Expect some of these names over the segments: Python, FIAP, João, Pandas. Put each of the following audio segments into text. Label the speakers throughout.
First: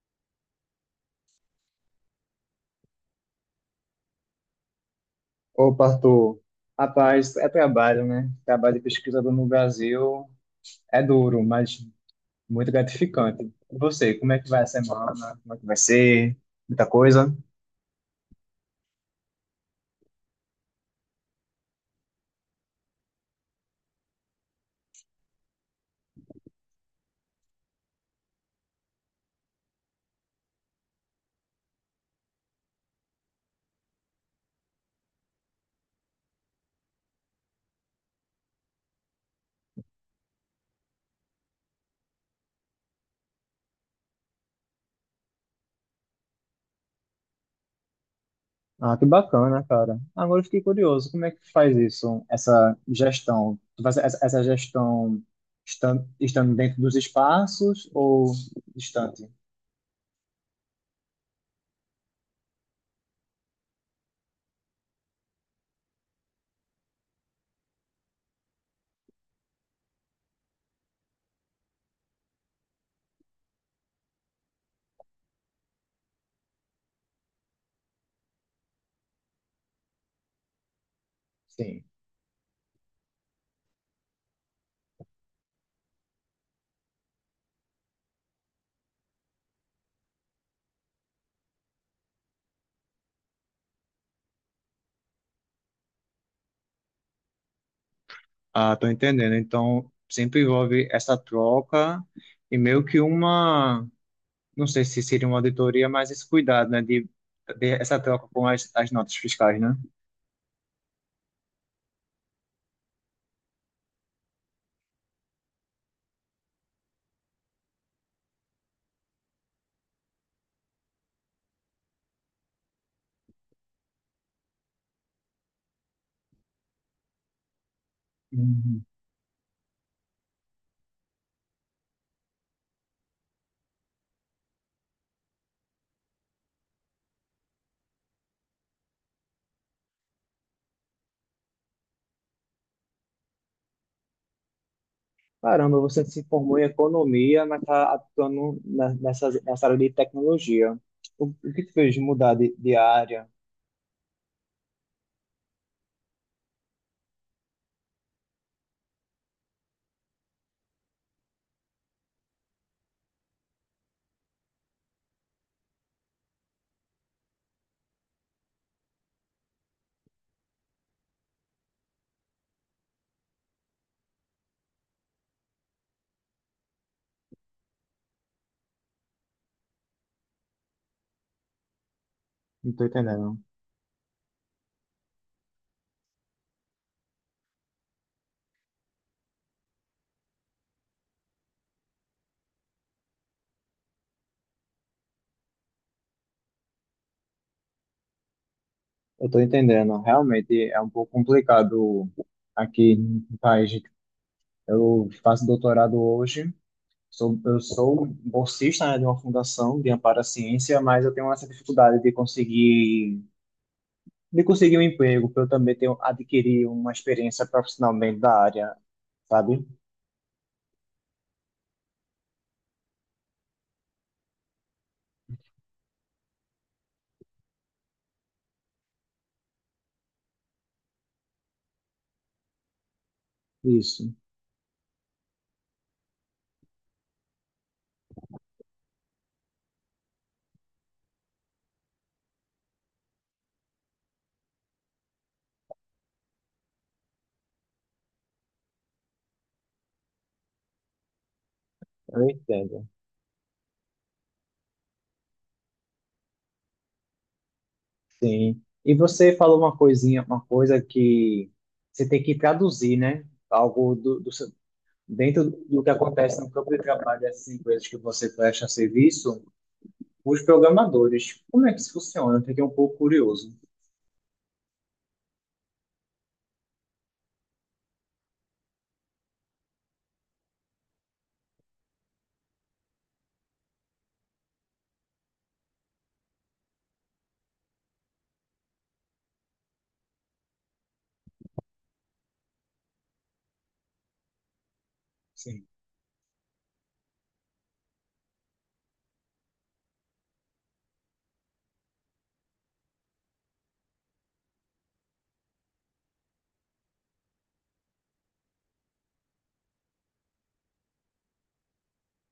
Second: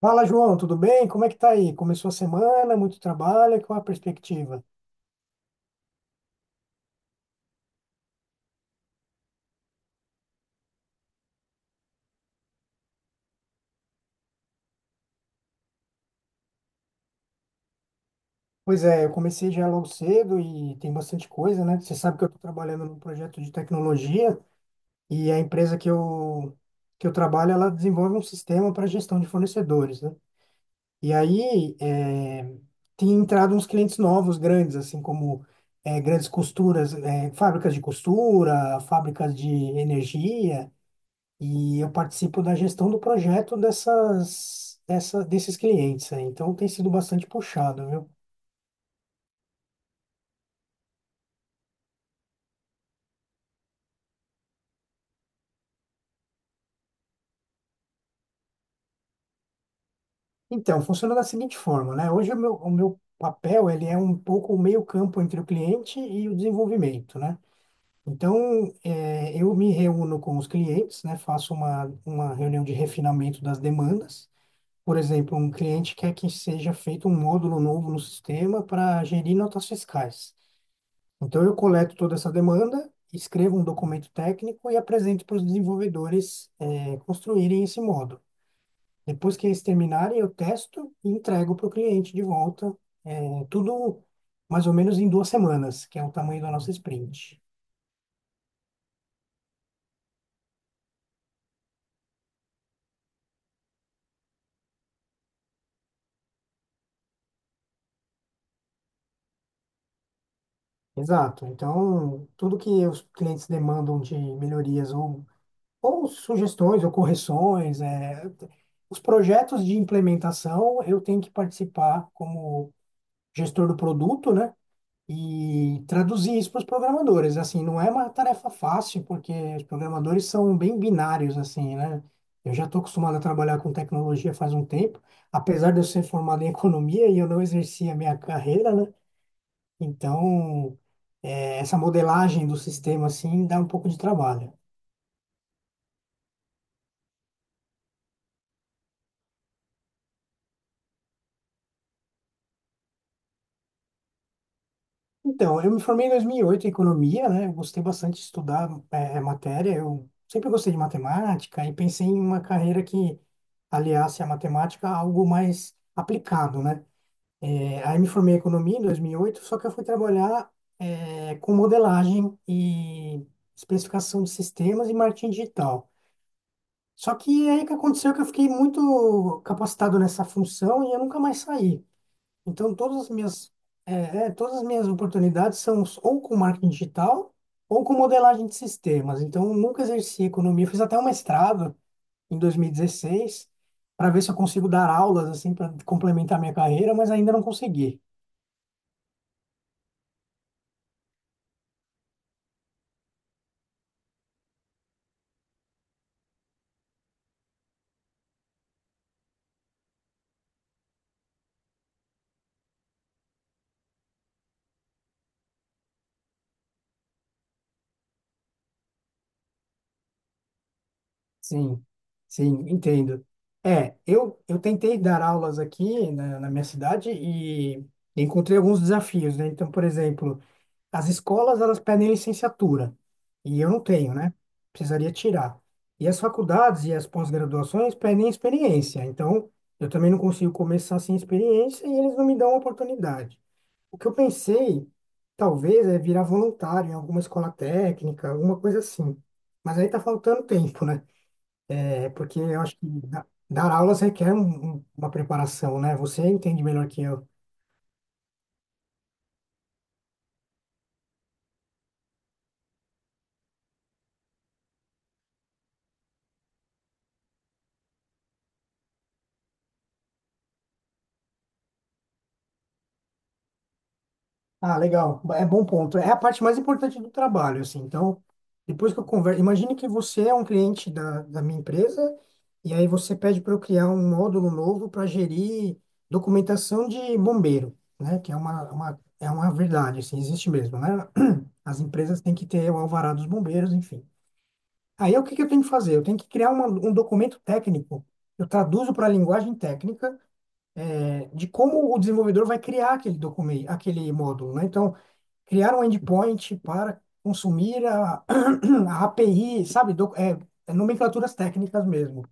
Speaker 1: Fala, João, tudo bem? Como é que tá aí? Começou a semana, muito trabalho, qual a perspectiva?
Speaker 2: Opa, Arthur. Rapaz, é trabalho, né? Trabalho de pesquisador no Brasil é duro, mas muito gratificante. E você, como é que vai a semana? Como é que vai ser? Muita coisa?
Speaker 1: Pois é, eu comecei já logo cedo e tem bastante coisa, né? Você sabe que eu estou trabalhando num projeto de tecnologia e a empresa que eu trabalho, ela desenvolve um sistema para gestão de fornecedores, né? E aí, tem entrado uns clientes novos, grandes, assim como grandes costuras, fábricas de costura, fábricas de energia. E eu participo da gestão do projeto desses clientes aí. Então tem sido bastante puxado, viu?
Speaker 2: Ah, que bacana, cara. Agora eu fiquei curioso, como é que faz isso, essa gestão? Tu faz essa gestão estando dentro dos espaços ou distante?
Speaker 1: Então, funciona da seguinte forma, né? Hoje o meu papel, ele é um pouco o meio-campo entre o cliente e o desenvolvimento, né? Então, eu me reúno com os clientes, né? Faço uma reunião de refinamento das demandas. Por exemplo, um cliente quer que seja feito um módulo novo no sistema para gerir notas fiscais. Então, eu
Speaker 2: Sim.
Speaker 1: coleto toda essa demanda, escrevo um documento técnico e apresento para os desenvolvedores, construírem esse módulo. Depois que eles terminarem, eu testo e entrego para o cliente de volta, tudo mais ou menos em 2 semanas, que é o tamanho da nossa sprint.
Speaker 2: Ah, tô entendendo. Então, sempre envolve essa troca e meio que uma não sei se seria uma auditoria, mas esse cuidado, né, de essa troca com as notas fiscais, né?
Speaker 1: Exato. Então, tudo que os clientes demandam de melhorias ou sugestões ou correções, os projetos de implementação, eu tenho que participar como gestor do produto, né? E traduzir isso para os programadores. Assim, não é uma tarefa
Speaker 2: Uhum.
Speaker 1: fácil, porque os programadores são bem binários, assim, né? Eu já estou acostumado a trabalhar com tecnologia faz um tempo, apesar de eu ser formado em economia e eu não exerci a minha carreira, né? Então, essa modelagem do sistema, assim, dá um pouco de trabalho.
Speaker 2: Caramba, você se formou em economia, mas está atuando nessa, nessa área de tecnologia. O que te fez mudar de área?
Speaker 1: Então, eu me formei em 2008 em economia, né? Eu gostei bastante de estudar matéria. Eu sempre gostei de matemática e pensei em uma carreira que aliasse a matemática a algo mais aplicado, né? É, aí me formei em economia em 2008, só que eu fui trabalhar com modelagem e especificação de sistemas e marketing digital. Só que aí que aconteceu é que eu fiquei muito capacitado nessa função e eu nunca mais saí.
Speaker 2: Não
Speaker 1: Então,
Speaker 2: estou entendendo.
Speaker 1: é, todas as minhas oportunidades são ou com marketing digital ou com modelagem de sistemas. Então, eu nunca exerci economia. Eu fiz até um mestrado em 2016 para ver se eu consigo dar aulas assim para complementar minha carreira, mas ainda não consegui.
Speaker 2: Eu estou entendendo. Realmente é um pouco complicado aqui no país. Eu faço doutorado hoje. Sou, eu sou um bolsista, né, de uma fundação de amparo à ciência, mas eu tenho essa dificuldade de conseguir um emprego, para eu também ter, um, adquirir uma experiência profissionalmente da área, sabe?
Speaker 1: Sim, sim, entendo. É, eu tentei dar aulas aqui na minha cidade e encontrei alguns desafios, né? Então, por exemplo, as escolas, elas pedem licenciatura, e eu não
Speaker 2: Isso,
Speaker 1: tenho, né? Precisaria tirar. E as faculdades e as pós-graduações pedem experiência, então eu também não consigo começar sem experiência e eles não me dão a oportunidade. O que eu pensei, talvez, é virar voluntário em alguma escola técnica, alguma coisa assim. Mas aí tá faltando tempo, né? É
Speaker 2: eu
Speaker 1: porque eu acho
Speaker 2: entendo.
Speaker 1: que dar aulas requer uma preparação, né? Você entende melhor que eu.
Speaker 2: Sim. E você falou uma coisinha, uma coisa que você tem que traduzir, né? Algo do dentro do que acontece no campo de trabalho dessas empresas que você presta serviço, os programadores. Como é que isso funciona? Eu fiquei um pouco curioso.
Speaker 1: Ah, legal. É bom ponto. É a parte mais importante do trabalho, assim. Então, depois que eu converso, imagine que você é um cliente da minha empresa e aí você pede para eu criar um módulo novo para gerir documentação de bombeiro, né? Que é é uma verdade, assim, existe mesmo, né? As empresas têm que ter o alvará dos bombeiros, enfim. Aí, o que que eu tenho
Speaker 2: Sim.
Speaker 1: que fazer? Eu tenho que criar um documento técnico. Eu traduzo para a linguagem técnica de como o desenvolvedor vai criar aquele documento, aquele módulo, né? Então, criar um endpoint para consumir a, a API, sabe? É nomenclaturas técnicas mesmo.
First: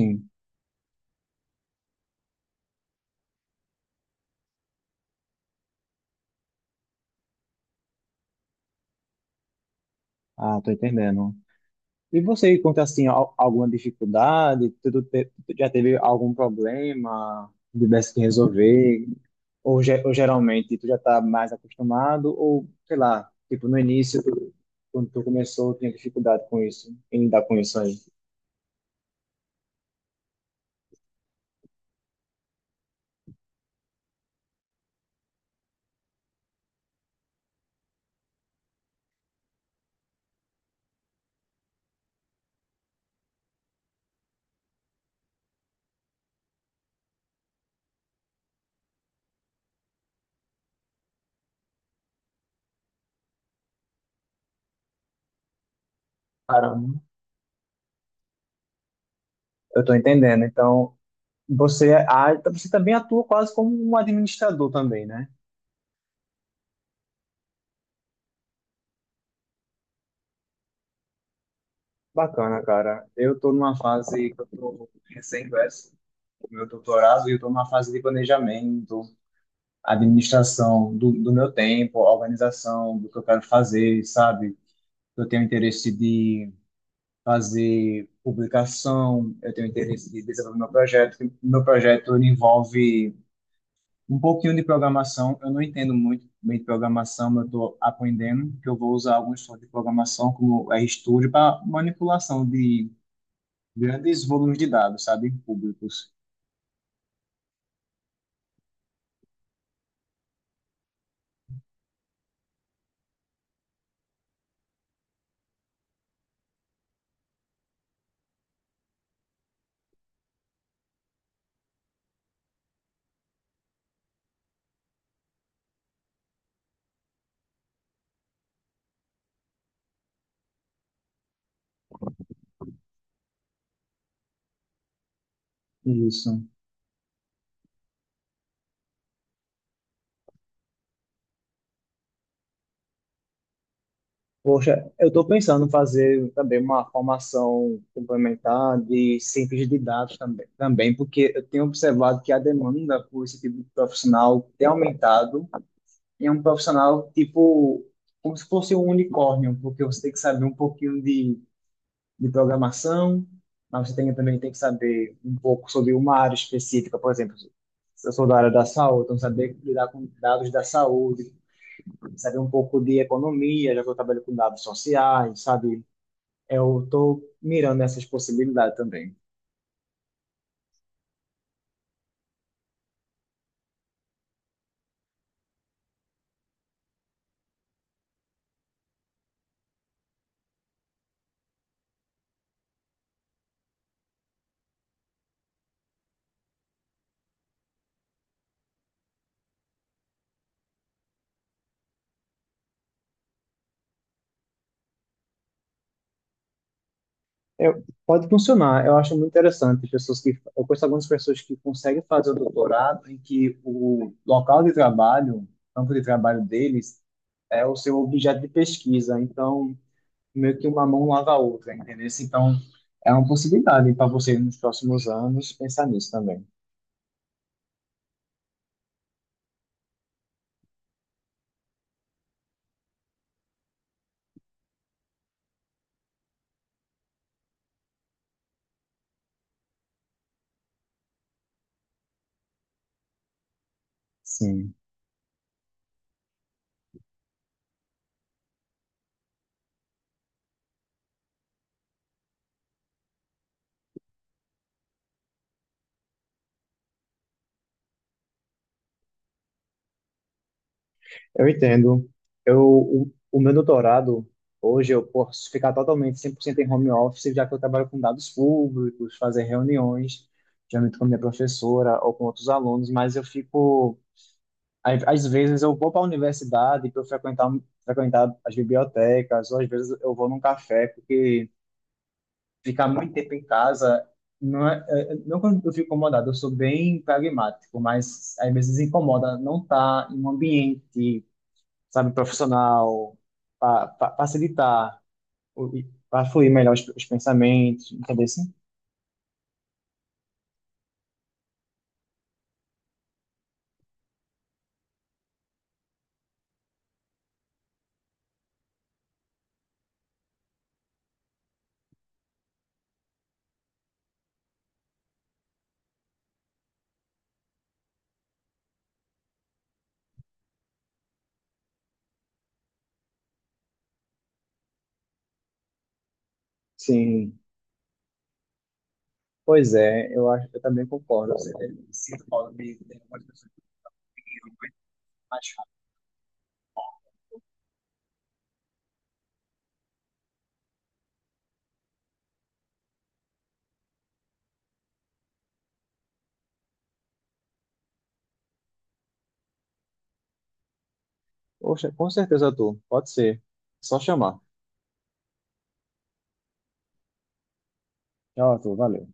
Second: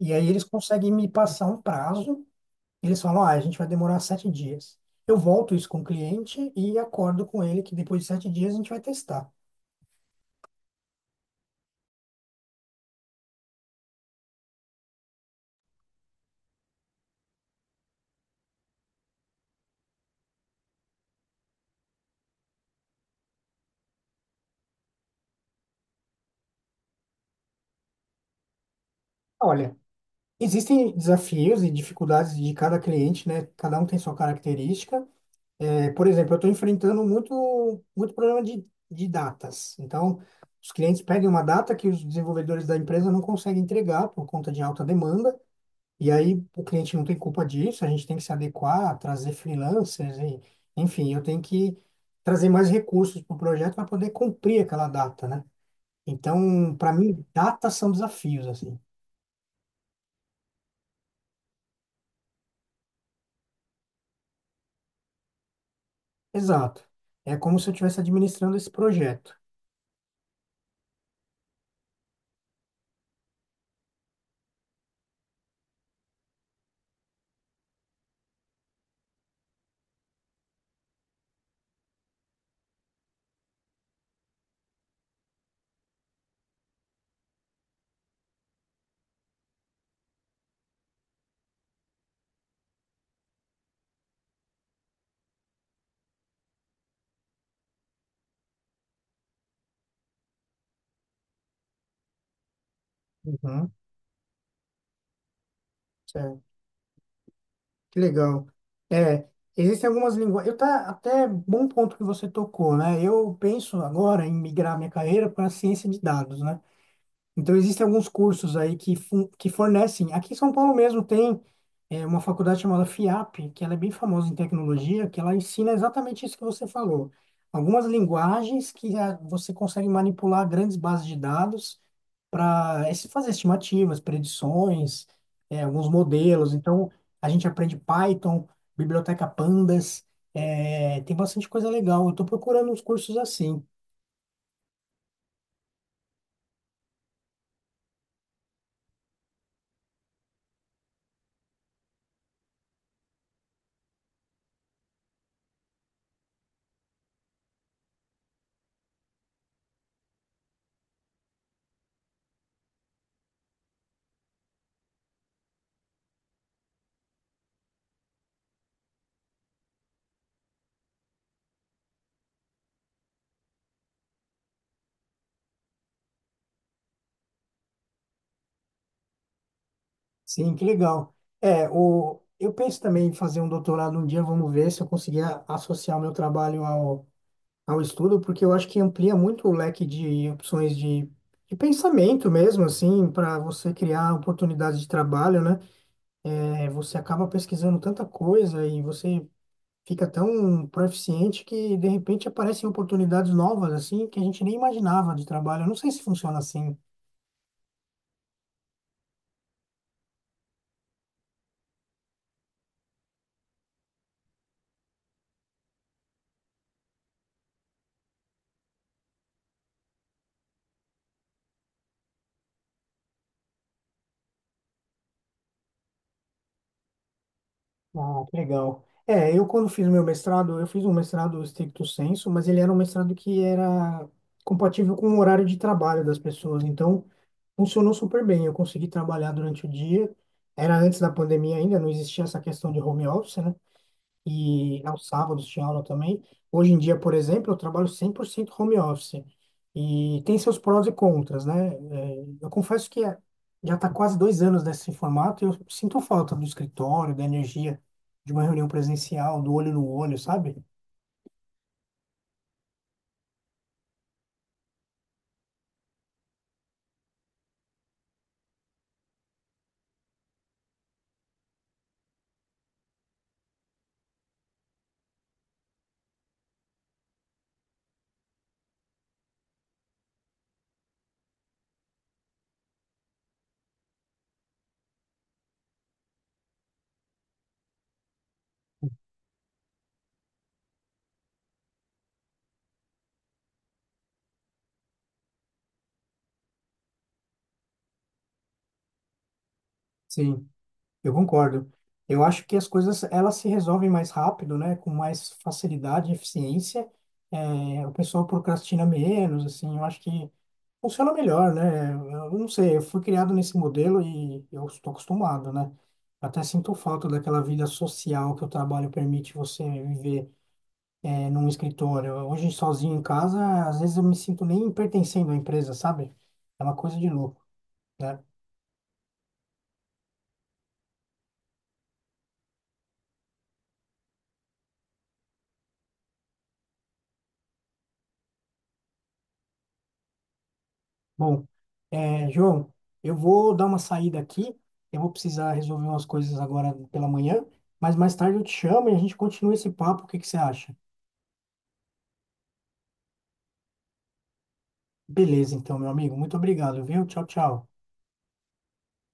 Speaker 1: E aí eles conseguem me passar um prazo, eles falam, ah, a gente vai demorar 7 dias. Eu volto isso com o cliente e acordo com ele que depois de 7 dias a gente vai testar.
Speaker 2: Ah, tô entendendo. E você encontra assim alguma dificuldade? Já teve algum problema que tivesse que resolver? Ou, ou geralmente tu já está mais acostumado? Ou sei lá, tipo no início, quando tu começou, tinha dificuldade com isso, em lidar com isso aí?
Speaker 1: Olha, existem desafios e dificuldades de cada cliente, né? Cada um tem sua característica. É, por exemplo, eu estou enfrentando muito, muito problema de datas. Então, os clientes pedem uma data que os desenvolvedores da empresa não conseguem entregar por conta de alta demanda, e aí o cliente não tem culpa disso, a gente tem que se adequar, trazer freelancers, e, enfim, eu tenho que trazer mais recursos para o projeto para poder cumprir aquela data, né? Então, para
Speaker 2: Caramba,
Speaker 1: mim, datas são desafios, assim.
Speaker 2: eu tô entendendo. Então você, é, então você também atua quase como um administrador também, né?
Speaker 1: Exato. É como se eu estivesse administrando esse projeto.
Speaker 2: Bacana, cara. Eu tô numa fase que eu tô recém-verso. Meu doutorado e eu tô numa fase de planejamento, a administração do meu tempo, a organização do que eu quero fazer, sabe? Eu tenho interesse de fazer publicação, eu tenho interesse de desenvolver meu projeto. Meu projeto ele envolve um pouquinho de programação. Eu não entendo muito bem de programação, mas eu estou aprendendo que eu vou usar alguns softwares de programação, como o RStudio, para manipulação de
Speaker 1: Uhum.
Speaker 2: grandes volumes de dados, sabe, públicos.
Speaker 1: Certo. Que legal. É, existem algumas linguagens. Eu, tá, até bom ponto que você tocou, né? Eu penso agora em migrar minha carreira para a ciência de dados, né? Então existem alguns cursos aí que, que fornecem. Aqui em São Paulo mesmo tem uma faculdade chamada FIAP, que ela é bem famosa em tecnologia, que ela ensina exatamente isso que você falou. Algumas linguagens que você consegue manipular grandes bases de dados para fazer estimativas, predições, alguns
Speaker 2: É isso.
Speaker 1: modelos. Então, a gente aprende Python, biblioteca Pandas, tem bastante coisa legal. Eu estou procurando uns cursos assim.
Speaker 2: Poxa, eu estou pensando em fazer também uma formação complementar de ciência de dados também, também, porque eu tenho observado que a demanda por esse tipo de profissional tem aumentado. E é um profissional tipo como se fosse um unicórnio, porque você tem que saber um pouquinho de programação, mas você tem, também tem que saber um pouco sobre uma área específica, por exemplo, se eu sou da área da saúde, então saber lidar com dados da saúde, saber um pouco de economia, já que eu trabalho com dados sociais, sabe? Eu estou mirando essas possibilidades também.
Speaker 1: Sim, que legal. É, eu penso também em fazer um doutorado um dia, vamos ver se eu conseguir associar o meu trabalho ao estudo, porque eu acho que amplia muito o leque de opções de pensamento mesmo, assim, para você criar oportunidades de trabalho, né? É, você acaba pesquisando tanta coisa e você fica tão proficiente que de repente aparecem oportunidades novas assim que a gente nem imaginava de trabalho. Eu não sei se funciona assim.
Speaker 2: Eu- pode funcionar, eu acho muito interessante pessoas que eu conheço algumas pessoas que conseguem fazer o doutorado em que o local de trabalho, campo de trabalho deles é o seu objeto de pesquisa, então meio que uma mão lava a outra, entendeu? Então é uma possibilidade para você nos próximos anos pensar nisso também.
Speaker 1: Ah, que legal. É, eu quando fiz meu mestrado, eu fiz um mestrado stricto sensu, mas ele era um mestrado que era compatível com o horário de trabalho das pessoas. Então, funcionou super bem. Eu consegui trabalhar durante o dia. Era antes da pandemia ainda, não existia essa questão de home office, né?
Speaker 2: Sim.
Speaker 1: E aos sábados tinha aula também. Hoje em dia, por exemplo, eu trabalho 100% home office e tem seus prós e contras, né? Eu confesso que já está quase 2 anos nesse formato e eu sinto falta do escritório, da energia de uma reunião presencial, do olho no olho, sabe?
Speaker 2: Eu entendo. O meu doutorado, hoje eu posso ficar totalmente 100% em home office, já que eu trabalho com dados públicos, fazer reuniões, geralmente com a minha professora ou com outros alunos, mas eu fico. Às vezes eu vou para a universidade para eu frequentar, frequentar as bibliotecas, ou às vezes eu vou num café, porque ficar muito tempo em casa. Não, não quando eu fico incomodado, eu sou bem pragmático, mas às vezes incomoda não estar em um ambiente sabe, profissional, para facilitar, para fluir melhor os pensamentos, entendeu? Sim,
Speaker 1: Sim. Eu concordo. Eu acho que as coisas elas se resolvem mais rápido, né? Com mais facilidade e eficiência. É, o pessoal procrastina menos, assim. Eu acho que funciona melhor, né? Eu não sei, eu fui criado nesse modelo e eu estou acostumado, né? Até sinto falta daquela vida social que o trabalho permite você viver num escritório. Hoje, sozinho em casa, às vezes eu me sinto nem pertencendo à empresa, sabe? É uma coisa de
Speaker 2: sim.
Speaker 1: louco, né?
Speaker 2: Pois é, eu acho, eu também concordo. Você sinto falta de ter uma pessoa que eu mais rápido.
Speaker 1: Bom, João, eu vou dar uma saída aqui. Eu vou precisar resolver umas coisas agora pela manhã, mas mais tarde eu te chamo e a gente continua esse papo. O que que você acha?
Speaker 2: Poxa, com certeza, tu pode ser, só chamar.
Speaker 1: Beleza, então, meu amigo. Muito obrigado, viu? Tchau, tchau.
Speaker 2: Tchau, Arthur, valeu.